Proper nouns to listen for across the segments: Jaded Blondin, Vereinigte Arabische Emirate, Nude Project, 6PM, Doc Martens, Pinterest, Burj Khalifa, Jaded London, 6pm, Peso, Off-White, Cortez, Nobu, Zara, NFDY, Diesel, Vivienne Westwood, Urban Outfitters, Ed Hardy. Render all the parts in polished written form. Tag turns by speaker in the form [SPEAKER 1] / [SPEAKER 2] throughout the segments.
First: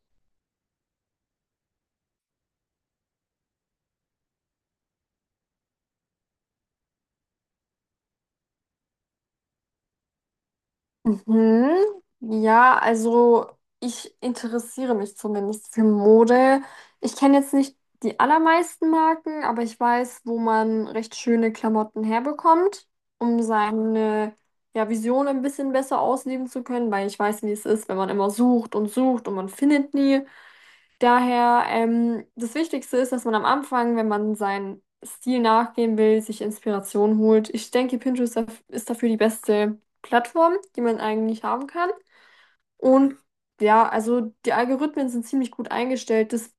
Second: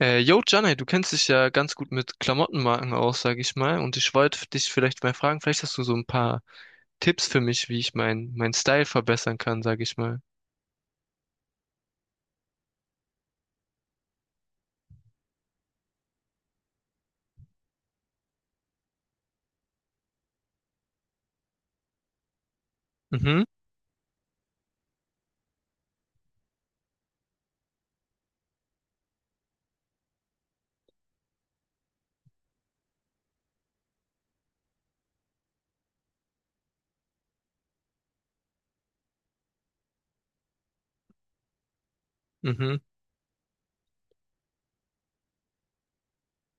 [SPEAKER 1] Yo, Janne, du kennst dich ja ganz gut mit Klamottenmarken aus, sag ich mal. Und ich wollte dich vielleicht mal fragen, vielleicht hast du so ein paar Tipps für mich, wie ich mein Style verbessern kann, sag ich mal.
[SPEAKER 2] Mhm. Ja, also ich interessiere mich zumindest für Mode. Ich kenne jetzt nicht die allermeisten Marken, aber ich weiß, wo man recht schöne Klamotten herbekommt, um
[SPEAKER 1] Mhm,
[SPEAKER 2] seine ja, Vision ein bisschen besser ausleben zu können, weil ich weiß, wie es ist, wenn man immer sucht und sucht und man findet nie. Daher, das Wichtigste ist, dass man am Anfang, wenn man seinen Stil nachgehen will, sich Inspiration holt. Ich denke, ist dafür die beste Plattform, die man eigentlich haben kann.
[SPEAKER 1] mhm,
[SPEAKER 2] Und ja, also die Algorithmen sind ziemlich gut eingestellt. Das,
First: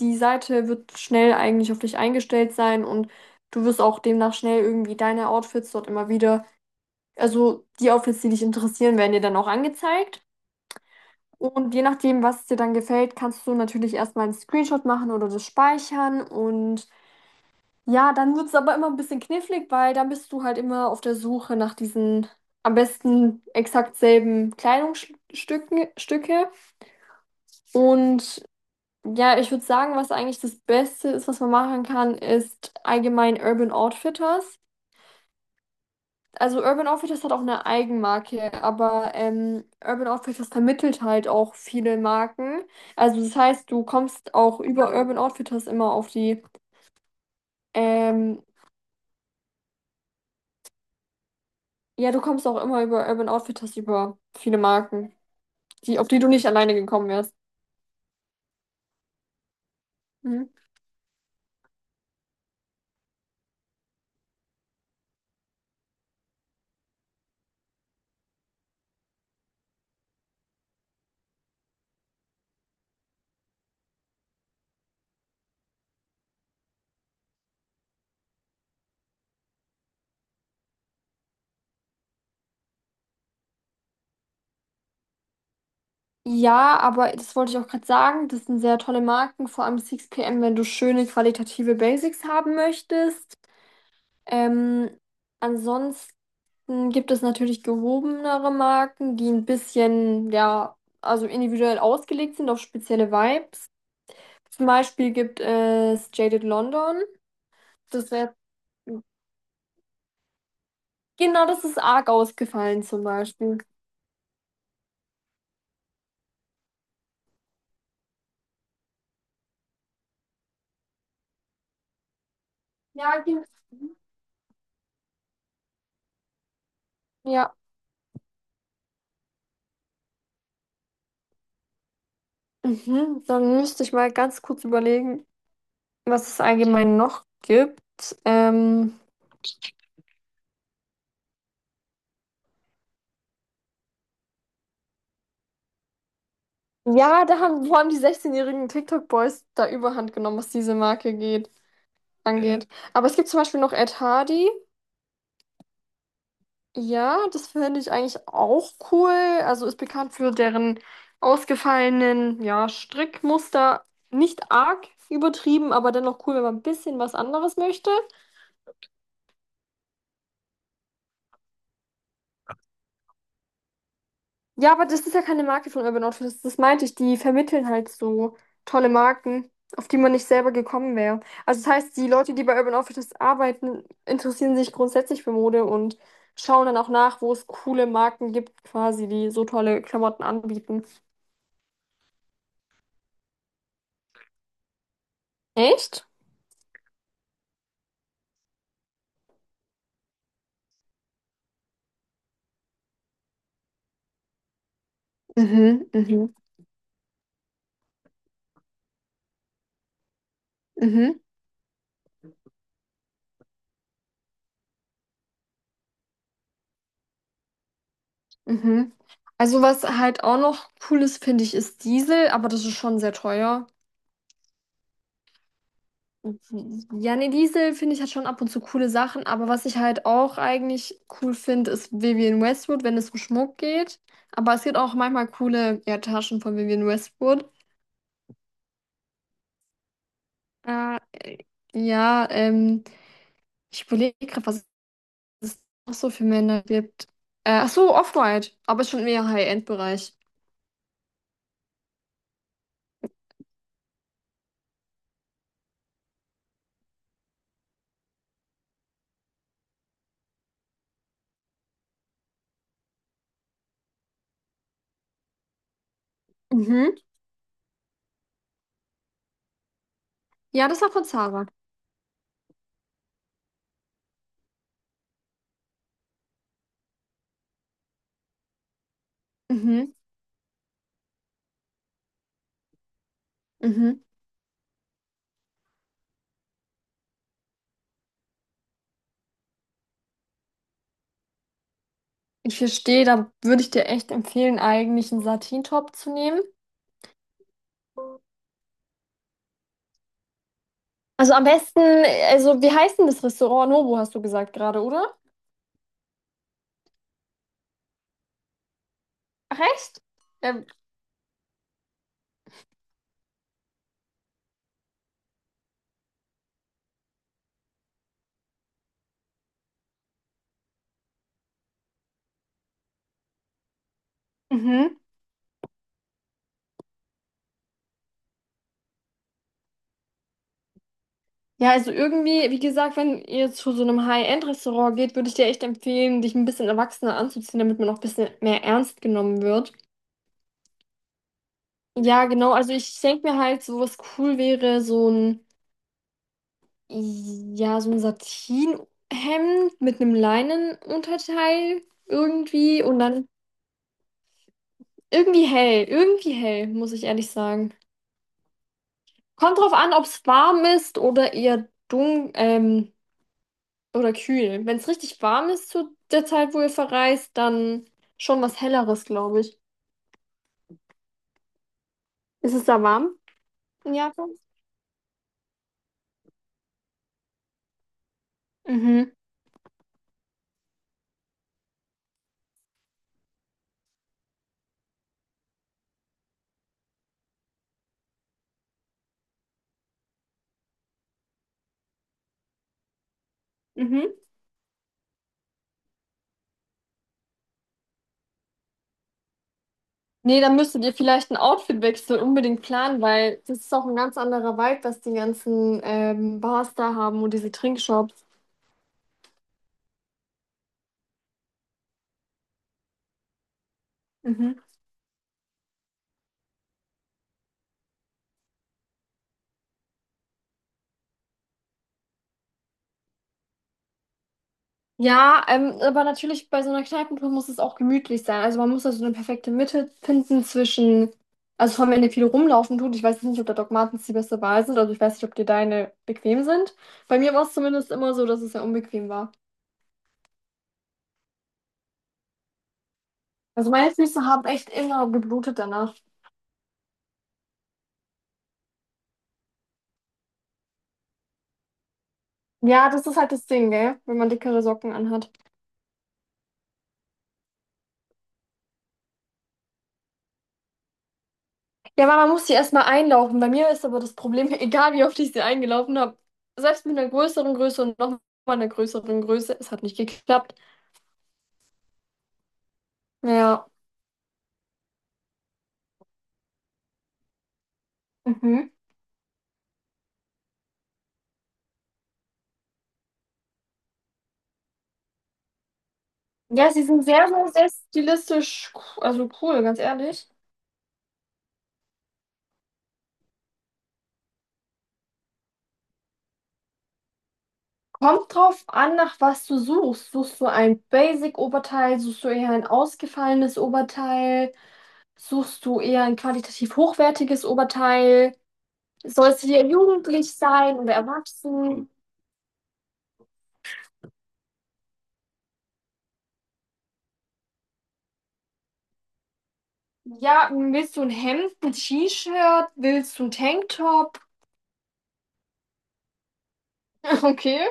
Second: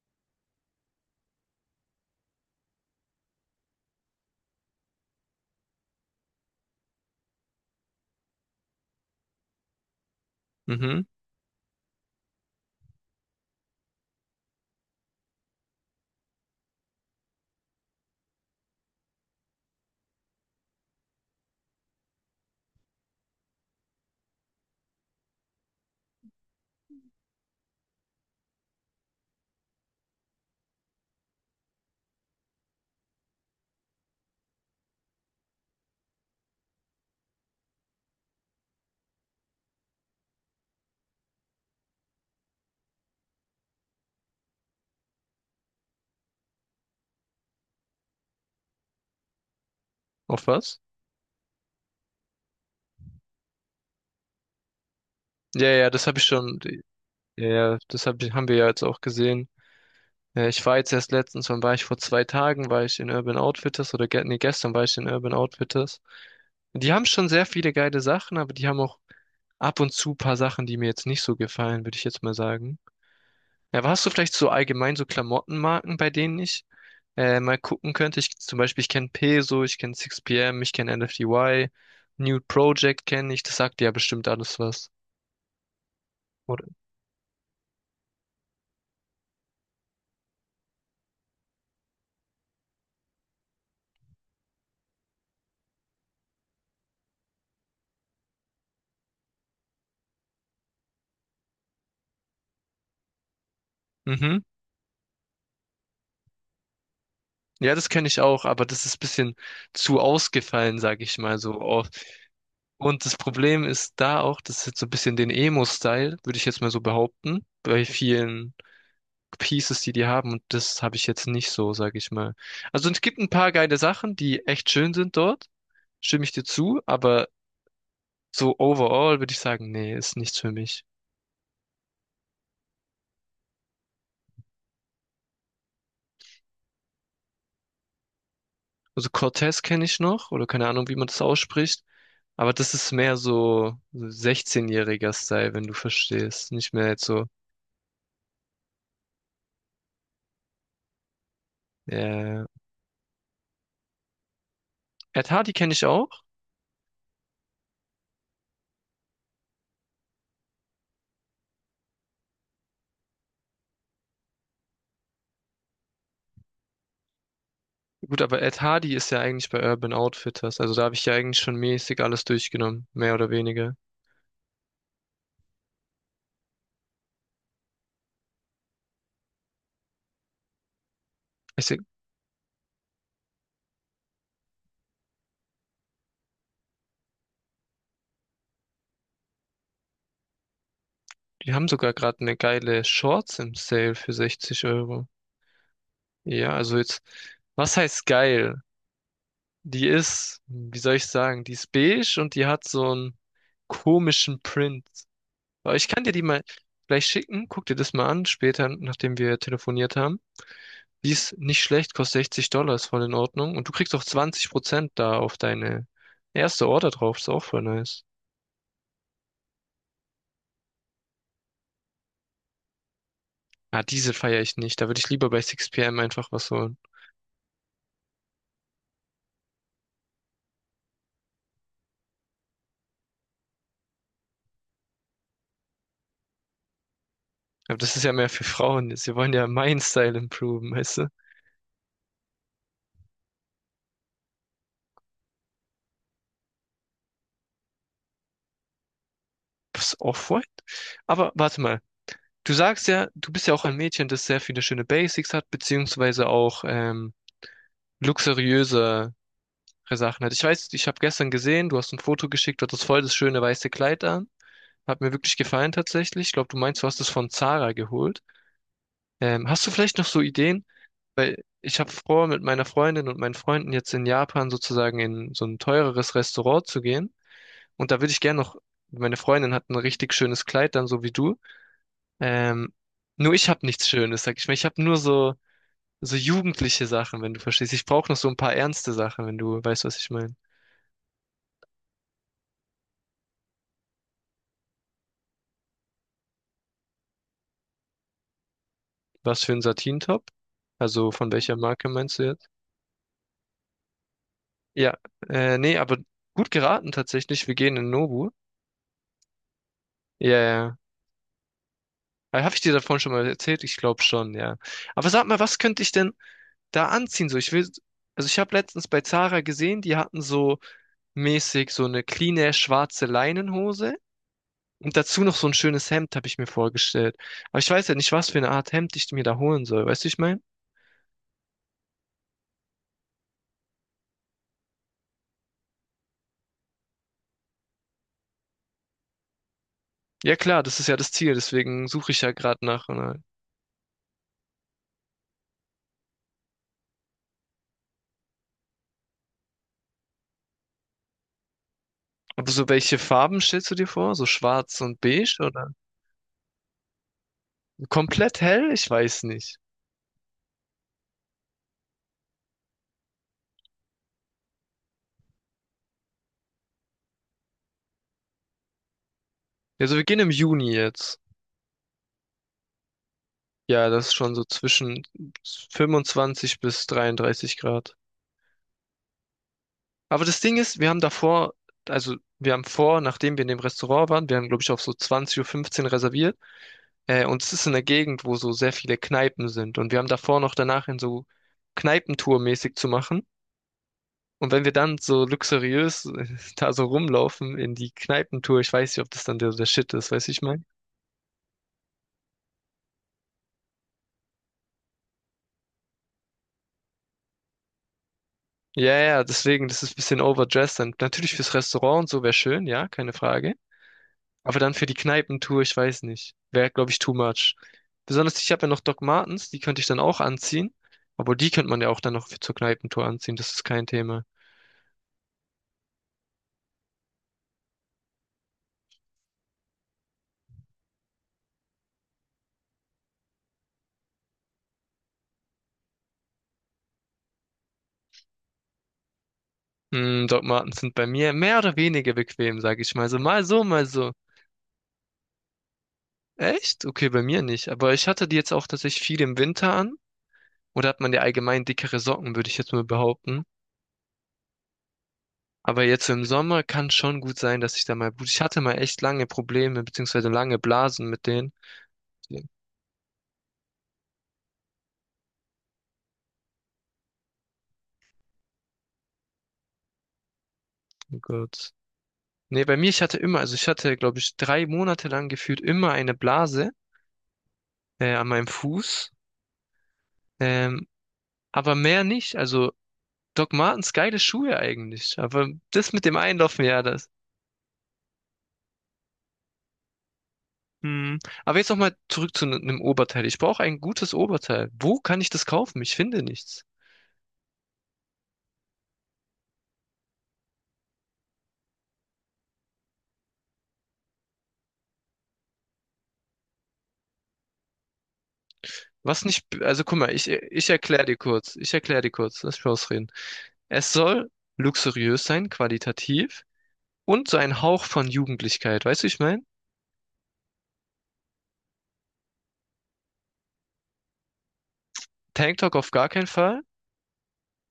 [SPEAKER 2] die Seite wird schnell eigentlich auf dich eingestellt sein, und du wirst auch demnach schnell irgendwie deine Outfits dort immer wieder, also die Outfits, die dich interessieren, werden dir dann auch angezeigt.
[SPEAKER 1] mhm.
[SPEAKER 2] Und je nachdem, was dir dann gefällt, kannst du natürlich erstmal einen Screenshot machen oder das speichern. Und ja, dann wird es aber immer ein bisschen knifflig, weil dann bist du halt immer auf der Suche nach diesen am besten exakt selben Kleidungsstücken Stücke. Und ja, ich würde sagen, was eigentlich das Beste ist, was man machen kann, ist allgemein Urban Outfitters. Also Urban Outfitters hat auch eine Eigenmarke, aber Urban Outfitters vermittelt halt auch viele Marken. Also das heißt, du kommst auch über Urban Outfitters immer auf die, ähm,
[SPEAKER 1] Auf was?
[SPEAKER 2] ja, du kommst auch immer über Urban Outfitters über viele Marken,
[SPEAKER 1] Ja, ja,
[SPEAKER 2] die,
[SPEAKER 1] das
[SPEAKER 2] auf
[SPEAKER 1] habe
[SPEAKER 2] die
[SPEAKER 1] ich
[SPEAKER 2] du nicht
[SPEAKER 1] schon.
[SPEAKER 2] alleine gekommen wärst.
[SPEAKER 1] Ja, ja, das haben wir ja jetzt auch gesehen. Äh,
[SPEAKER 2] Mhm.
[SPEAKER 1] ich war jetzt erst letztens, wann war ich? Vor 2 Tagen war ich in Urban Outfitters oder ge nee, gestern war ich in Urban Outfitters. Die haben schon sehr viele geile Sachen, aber die haben auch ab und zu paar Sachen, die mir jetzt nicht so gefallen, würde ich jetzt mal sagen. Ja, aber hast du vielleicht so allgemein so Klamottenmarken, bei denen ich mal gucken könnte? Ich, zum Beispiel, ich kenne Peso, ich kenne 6PM, ich kenne NFDY, Nude Project kenne ich, das sagt dir ja bestimmt alles was. Oder?
[SPEAKER 2] Ja, aber das wollte ich auch gerade sagen, das sind sehr tolle Marken, vor allem 6PM, wenn du schöne qualitative Basics haben möchtest. Ähm, ansonsten dann gibt es natürlich gehobenere Marken, die ein bisschen, ja, also individuell ausgelegt sind auf spezielle Vibes.
[SPEAKER 1] Mhm.
[SPEAKER 2] Zum Beispiel gibt es Jaded London.
[SPEAKER 1] Ja, das kenne
[SPEAKER 2] Das
[SPEAKER 1] ich
[SPEAKER 2] wäre,
[SPEAKER 1] auch, aber das ist ein bisschen zu ausgefallen, sage ich mal
[SPEAKER 2] genau,
[SPEAKER 1] so
[SPEAKER 2] das ist
[SPEAKER 1] oft.
[SPEAKER 2] arg ausgefallen zum
[SPEAKER 1] Und das
[SPEAKER 2] Beispiel.
[SPEAKER 1] Problem ist da auch, das ist jetzt so ein bisschen den Emo-Style, würde ich jetzt mal so behaupten, bei vielen Pieces, die die haben. Und das habe ich jetzt nicht so, sage ich mal. Also es gibt
[SPEAKER 2] Ja,
[SPEAKER 1] ein
[SPEAKER 2] gen-
[SPEAKER 1] paar geile Sachen, die echt schön sind dort. Stimme ich dir zu, aber
[SPEAKER 2] ja.
[SPEAKER 1] so overall würde ich sagen, nee, ist nichts für mich.
[SPEAKER 2] Mhm. Dann müsste ich mal ganz kurz überlegen, was es allgemein noch gibt. Ähm,
[SPEAKER 1] Also Cortez kenne ich noch, oder keine Ahnung, wie man das ausspricht, aber das ist mehr so 16-jähriger Style, wenn du verstehst. Nicht mehr jetzt
[SPEAKER 2] ja,
[SPEAKER 1] so.
[SPEAKER 2] da haben, wo haben die 16-jährigen TikTok-Boys da Überhand genommen, was diese Marke geht,
[SPEAKER 1] Äh,
[SPEAKER 2] angeht. Aber es gibt zum Beispiel noch Ed Hardy.
[SPEAKER 1] Ed Hardy kenne ich auch.
[SPEAKER 2] Ja, das finde ich eigentlich auch cool. Also ist bekannt für deren ausgefallenen, ja, Strickmuster. Nicht arg übertrieben, aber dennoch cool, wenn man ein bisschen was anderes möchte.
[SPEAKER 1] Gut, aber Ed Hardy ist ja eigentlich bei Urban Outfitters, also da habe ich ja eigentlich schon mäßig alles durchgenommen, mehr oder weniger.
[SPEAKER 2] Ja, aber das ist ja keine Marke von Urban Outfitters. Das meinte ich. Die vermitteln halt so tolle Marken, auf die man nicht selber gekommen wäre. Also
[SPEAKER 1] Ich
[SPEAKER 2] das
[SPEAKER 1] seh,
[SPEAKER 2] heißt, die Leute, die bei Urban Outfitters arbeiten, interessieren sich grundsätzlich für Mode und schauen dann auch nach, wo es coole Marken gibt, quasi, die so tolle Klamotten anbieten.
[SPEAKER 1] die haben sogar gerade eine geile Shorts im Sale für 60 Euro.
[SPEAKER 2] Echt?
[SPEAKER 1] Ja, also jetzt, was heißt geil? Die ist, wie soll ich sagen, die ist beige und die hat so einen komischen Print. Aber
[SPEAKER 2] Mhm,
[SPEAKER 1] ich kann dir die
[SPEAKER 2] mhm.
[SPEAKER 1] mal gleich schicken. Guck dir das mal an, später, nachdem wir telefoniert haben. Die
[SPEAKER 2] Mhm,
[SPEAKER 1] ist nicht schlecht, kostet 60 Dollar, ist voll in Ordnung. Und du kriegst auch 20% da auf deine erste Order drauf, ist auch voll nice.
[SPEAKER 2] mhm. Also was halt auch noch cool ist, finde ich, ist Diesel, aber das ist schon sehr teuer.
[SPEAKER 1] Ah, diese feiere ich nicht. Da würde ich lieber bei 6PM einfach was holen.
[SPEAKER 2] Ja, nee, Diesel finde ich hat schon ab und zu coole Sachen, aber was ich halt auch eigentlich cool finde, ist Vivienne Westwood, wenn es um Schmuck geht. Aber es gibt auch manchmal coole, ja, Taschen von Vivienne Westwood.
[SPEAKER 1] Aber das ist ja mehr für Frauen. Sie wollen ja meinen Style improven, weißt
[SPEAKER 2] Äh,
[SPEAKER 1] du?
[SPEAKER 2] ja, ich überlege gerade, was es noch so für Männer gibt. Ach so, Off-White, aber schon mehr
[SPEAKER 1] Was
[SPEAKER 2] High-End-Bereich.
[SPEAKER 1] Off-White? Aber warte mal. Du sagst ja, du bist ja auch ein Mädchen, das sehr viele schöne Basics hat, beziehungsweise auch luxuriöse Sachen hat. Ich weiß, ich habe gestern gesehen, du hast ein Foto geschickt, du hattest voll das schöne weiße Kleid an. Hat mir wirklich gefallen tatsächlich. Ich glaube, du meinst, du
[SPEAKER 2] Mhm.
[SPEAKER 1] hast es von Zara geholt. Hast du vielleicht noch so Ideen?
[SPEAKER 2] Ja, das war von
[SPEAKER 1] Weil
[SPEAKER 2] Zara.
[SPEAKER 1] ich habe vor, mit meiner Freundin und meinen Freunden jetzt in Japan sozusagen in so ein teureres Restaurant zu gehen. Und da würde ich gerne noch, meine Freundin hat ein
[SPEAKER 2] Mhm,
[SPEAKER 1] richtig schönes Kleid dann, so wie du. Ähm, nur ich habe nichts
[SPEAKER 2] mhm.
[SPEAKER 1] Schönes, sag ich mal. Ich habe nur so so jugendliche Sachen, wenn du verstehst. Ich brauche noch so ein paar ernste Sachen, wenn du weißt, was ich meine.
[SPEAKER 2] Ich verstehe, da würde ich dir echt empfehlen, eigentlich einen Satin-Top zu nehmen.
[SPEAKER 1] Was für ein Satin-Top? Also von
[SPEAKER 2] Also am
[SPEAKER 1] welcher
[SPEAKER 2] besten,
[SPEAKER 1] Marke meinst du jetzt?
[SPEAKER 2] also wie heißt denn das Restaurant? Nobu hast du gesagt gerade,
[SPEAKER 1] Ja,
[SPEAKER 2] oder?
[SPEAKER 1] nee, aber gut geraten tatsächlich. Wir gehen in Nobu.
[SPEAKER 2] Ach, echt?
[SPEAKER 1] Ja,
[SPEAKER 2] Ähm,
[SPEAKER 1] ja. Habe ich dir davon schon mal erzählt? Ich glaube schon, ja. Aber sag mal, was könnte ich denn da anziehen? So, ich will, also ich habe letztens bei Zara gesehen, die hatten so mäßig so eine cleane schwarze Leinenhose und
[SPEAKER 2] mhm.
[SPEAKER 1] dazu noch so ein schönes Hemd, habe ich mir vorgestellt. Aber ich weiß ja nicht, was für eine Art Hemd ich mir da holen soll. Weißt du, ich meine?
[SPEAKER 2] Ja, also irgendwie, wie gesagt, wenn ihr zu so einem High-End-Restaurant geht, würde ich dir echt empfehlen, dich ein bisschen erwachsener anzuziehen, damit man auch ein bisschen mehr ernst genommen wird.
[SPEAKER 1] Ja klar, das ist ja das Ziel, deswegen suche ich
[SPEAKER 2] Ja,
[SPEAKER 1] ja
[SPEAKER 2] genau,
[SPEAKER 1] gerade
[SPEAKER 2] also
[SPEAKER 1] nach.
[SPEAKER 2] ich
[SPEAKER 1] Oder?
[SPEAKER 2] denke mir halt, so was cool wäre, so ein, ja, so ein Satinhemd mit einem Leinenunterteil
[SPEAKER 1] Und so
[SPEAKER 2] irgendwie
[SPEAKER 1] welche
[SPEAKER 2] und dann
[SPEAKER 1] Farben stellst du dir vor? So schwarz und beige
[SPEAKER 2] irgendwie
[SPEAKER 1] oder
[SPEAKER 2] hell, irgendwie hell, muss ich ehrlich sagen.
[SPEAKER 1] komplett hell? Ich weiß nicht.
[SPEAKER 2] Kommt drauf an, ob es warm ist oder eher dunkel, oder kühl. Wenn es richtig warm ist zu der Zeit, wo ihr verreist, dann schon was Helleres, glaube ich.
[SPEAKER 1] Also wir gehen im Juni jetzt.
[SPEAKER 2] Ist es da warm
[SPEAKER 1] Ja,
[SPEAKER 2] in
[SPEAKER 1] das ist
[SPEAKER 2] Japan?
[SPEAKER 1] schon so zwischen 25 bis 33 Grad.
[SPEAKER 2] Mhm.
[SPEAKER 1] Aber das Ding ist, wir haben davor, also wir haben vor, nachdem wir in dem Restaurant waren, wir haben glaube ich auf so 20:15 Uhr fünfzehn reserviert. Und es ist in der Gegend, wo so sehr viele Kneipen sind. Und wir haben davor noch danach in so Kneipentour mäßig zu machen.
[SPEAKER 2] Mhm.
[SPEAKER 1] Und wenn wir dann so luxuriös da so rumlaufen in die Kneipentour, ich weiß nicht, ob das dann der Shit ist, weißt du,
[SPEAKER 2] Nee,
[SPEAKER 1] ich
[SPEAKER 2] dann
[SPEAKER 1] meine?
[SPEAKER 2] müsstet ihr vielleicht einen Outfitwechsel unbedingt planen, weil das ist auch ein ganz anderer Vibe, was die ganzen Bars da haben und diese Trinkshops.
[SPEAKER 1] Ja, ja, deswegen, das ist ein bisschen overdressed. Dann natürlich fürs Restaurant und so wäre schön, ja, keine Frage.
[SPEAKER 2] Mhm.
[SPEAKER 1] Aber dann für die Kneipentour, ich weiß nicht. Wäre, glaube ich, too much. Besonders, ich habe ja noch Doc Martens, die könnte ich dann auch anziehen. Obwohl, die könnte man ja auch dann noch für zur Kneipentour anziehen, das ist kein Thema.
[SPEAKER 2] Ja, aber natürlich bei so einer Kneipentour muss es auch gemütlich sein. Also man muss da so eine perfekte Mitte finden zwischen, also vor allem, wenn ihr viel rumlaufen tut. Ich weiß jetzt nicht, ob da Doc Martens die beste Wahl sind. Also ich weiß nicht, ob dir deine bequem sind. Bei mir war es zumindest immer so, dass es sehr unbequem war.
[SPEAKER 1] Doc Martens sind bei mir mehr oder weniger bequem, sage ich mal. So mal so,
[SPEAKER 2] Also
[SPEAKER 1] mal
[SPEAKER 2] meine
[SPEAKER 1] so.
[SPEAKER 2] Füße haben echt immer geblutet danach.
[SPEAKER 1] Echt? Okay, bei mir nicht. Aber ich hatte die jetzt auch tatsächlich viel im Winter an. Oder hat man ja allgemein dickere Socken, würde ich jetzt mal
[SPEAKER 2] Ja, das ist halt
[SPEAKER 1] behaupten.
[SPEAKER 2] das Ding, gell? Wenn man dickere Socken anhat.
[SPEAKER 1] Aber jetzt so im Sommer kann schon gut sein, dass ich da mal Blut. Ich hatte mal echt lange Probleme, beziehungsweise lange Blasen mit denen.
[SPEAKER 2] Ja, aber man
[SPEAKER 1] Ja,
[SPEAKER 2] muss sie erstmal einlaufen. Bei mir ist aber das Problem, egal wie oft ich sie eingelaufen habe, selbst mit einer größeren Größe und nochmal einer größeren Größe, es hat nicht geklappt.
[SPEAKER 1] oh Gott. Nee, bei mir, ich hatte immer, also ich
[SPEAKER 2] Ja.
[SPEAKER 1] hatte, glaube ich, 3 Monate lang gefühlt immer eine Blase an meinem
[SPEAKER 2] Mhm.
[SPEAKER 1] Fuß. Ähm, aber mehr nicht. Also Doc Martens, geile Schuhe eigentlich. Aber das mit dem Einlaufen,
[SPEAKER 2] Ja,
[SPEAKER 1] ja,
[SPEAKER 2] sie sind
[SPEAKER 1] das.
[SPEAKER 2] sehr, sehr, sehr stilistisch, also cool, ganz ehrlich.
[SPEAKER 1] Hm. Aber jetzt nochmal zurück zu einem Oberteil. Ich brauche ein gutes Oberteil. Wo kann ich das kaufen? Ich finde nichts.
[SPEAKER 2] Kommt drauf an, nach was du suchst. Suchst du ein Basic-Oberteil, suchst du eher ein ausgefallenes Oberteil, suchst du eher ein qualitativ hochwertiges Oberteil?
[SPEAKER 1] Was
[SPEAKER 2] Soll es
[SPEAKER 1] nicht,
[SPEAKER 2] hier
[SPEAKER 1] also guck mal, ich,
[SPEAKER 2] jugendlich
[SPEAKER 1] ich
[SPEAKER 2] sein oder
[SPEAKER 1] erkläre dir kurz, ich
[SPEAKER 2] erwachsen?
[SPEAKER 1] erkläre dir kurz, lass mich ausreden. Es soll luxuriös sein, qualitativ und so ein Hauch von Jugendlichkeit, weißt du, wie ich meine?
[SPEAKER 2] Ja, willst du ein Hemd, ein T-Shirt? Willst du ein Tanktop?
[SPEAKER 1] Tanktop auf gar keinen Fall,
[SPEAKER 2] Okay.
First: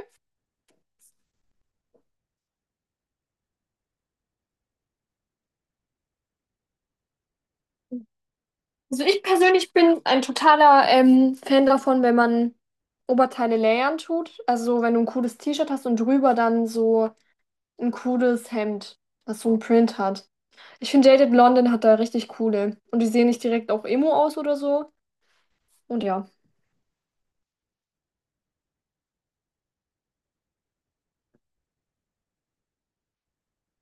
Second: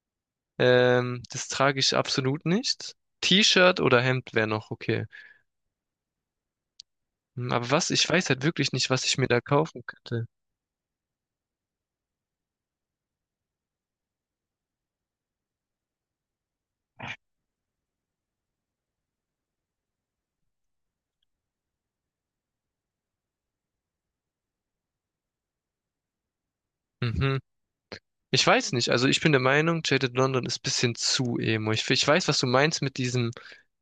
[SPEAKER 1] das trage ich absolut nicht. T-Shirt oder Hemd wäre noch okay. Hm, aber was, ich weiß halt wirklich nicht,
[SPEAKER 2] Also
[SPEAKER 1] was ich
[SPEAKER 2] ich
[SPEAKER 1] mir da
[SPEAKER 2] persönlich
[SPEAKER 1] kaufen
[SPEAKER 2] bin ein
[SPEAKER 1] könnte.
[SPEAKER 2] totaler Fan davon, wenn man Oberteile layern tut. Also wenn du ein cooles T-Shirt hast und drüber dann so ein cooles Hemd, das so einen Print hat. Ich finde Jaded Blondin hat da richtig coole. Und die sehen nicht direkt auch Emo aus oder so. Und ja.
[SPEAKER 1] Mhm. Ich weiß nicht, also ich bin der Meinung, Jaded London ist bisschen zu emo. Ich weiß, was du meinst mit diesem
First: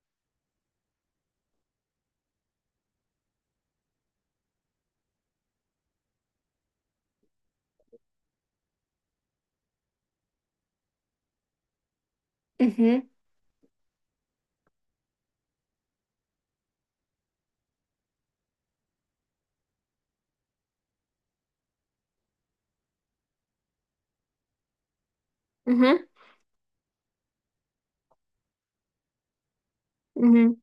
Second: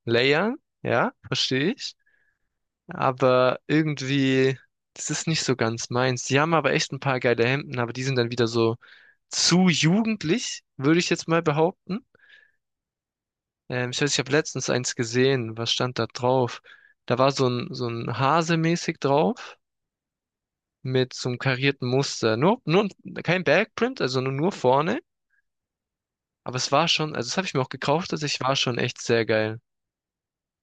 [SPEAKER 1] Layer, ja, verstehe ich. Aber irgendwie, das ist nicht so ganz meins. Die haben aber echt ein paar geile Hemden, aber die sind dann wieder so zu jugendlich, würde ich jetzt mal behaupten.
[SPEAKER 2] Mhm.
[SPEAKER 1] Ich weiß, ich habe letztens eins gesehen. Was stand da drauf? Da war so ein Hase mäßig drauf mit so einem karierten Muster. Nur kein Backprint, also nur vorne.
[SPEAKER 2] Mhm.
[SPEAKER 1] Aber es war schon, also das habe ich mir auch gekauft, also ich war schon echt sehr geil.
[SPEAKER 2] Mhm.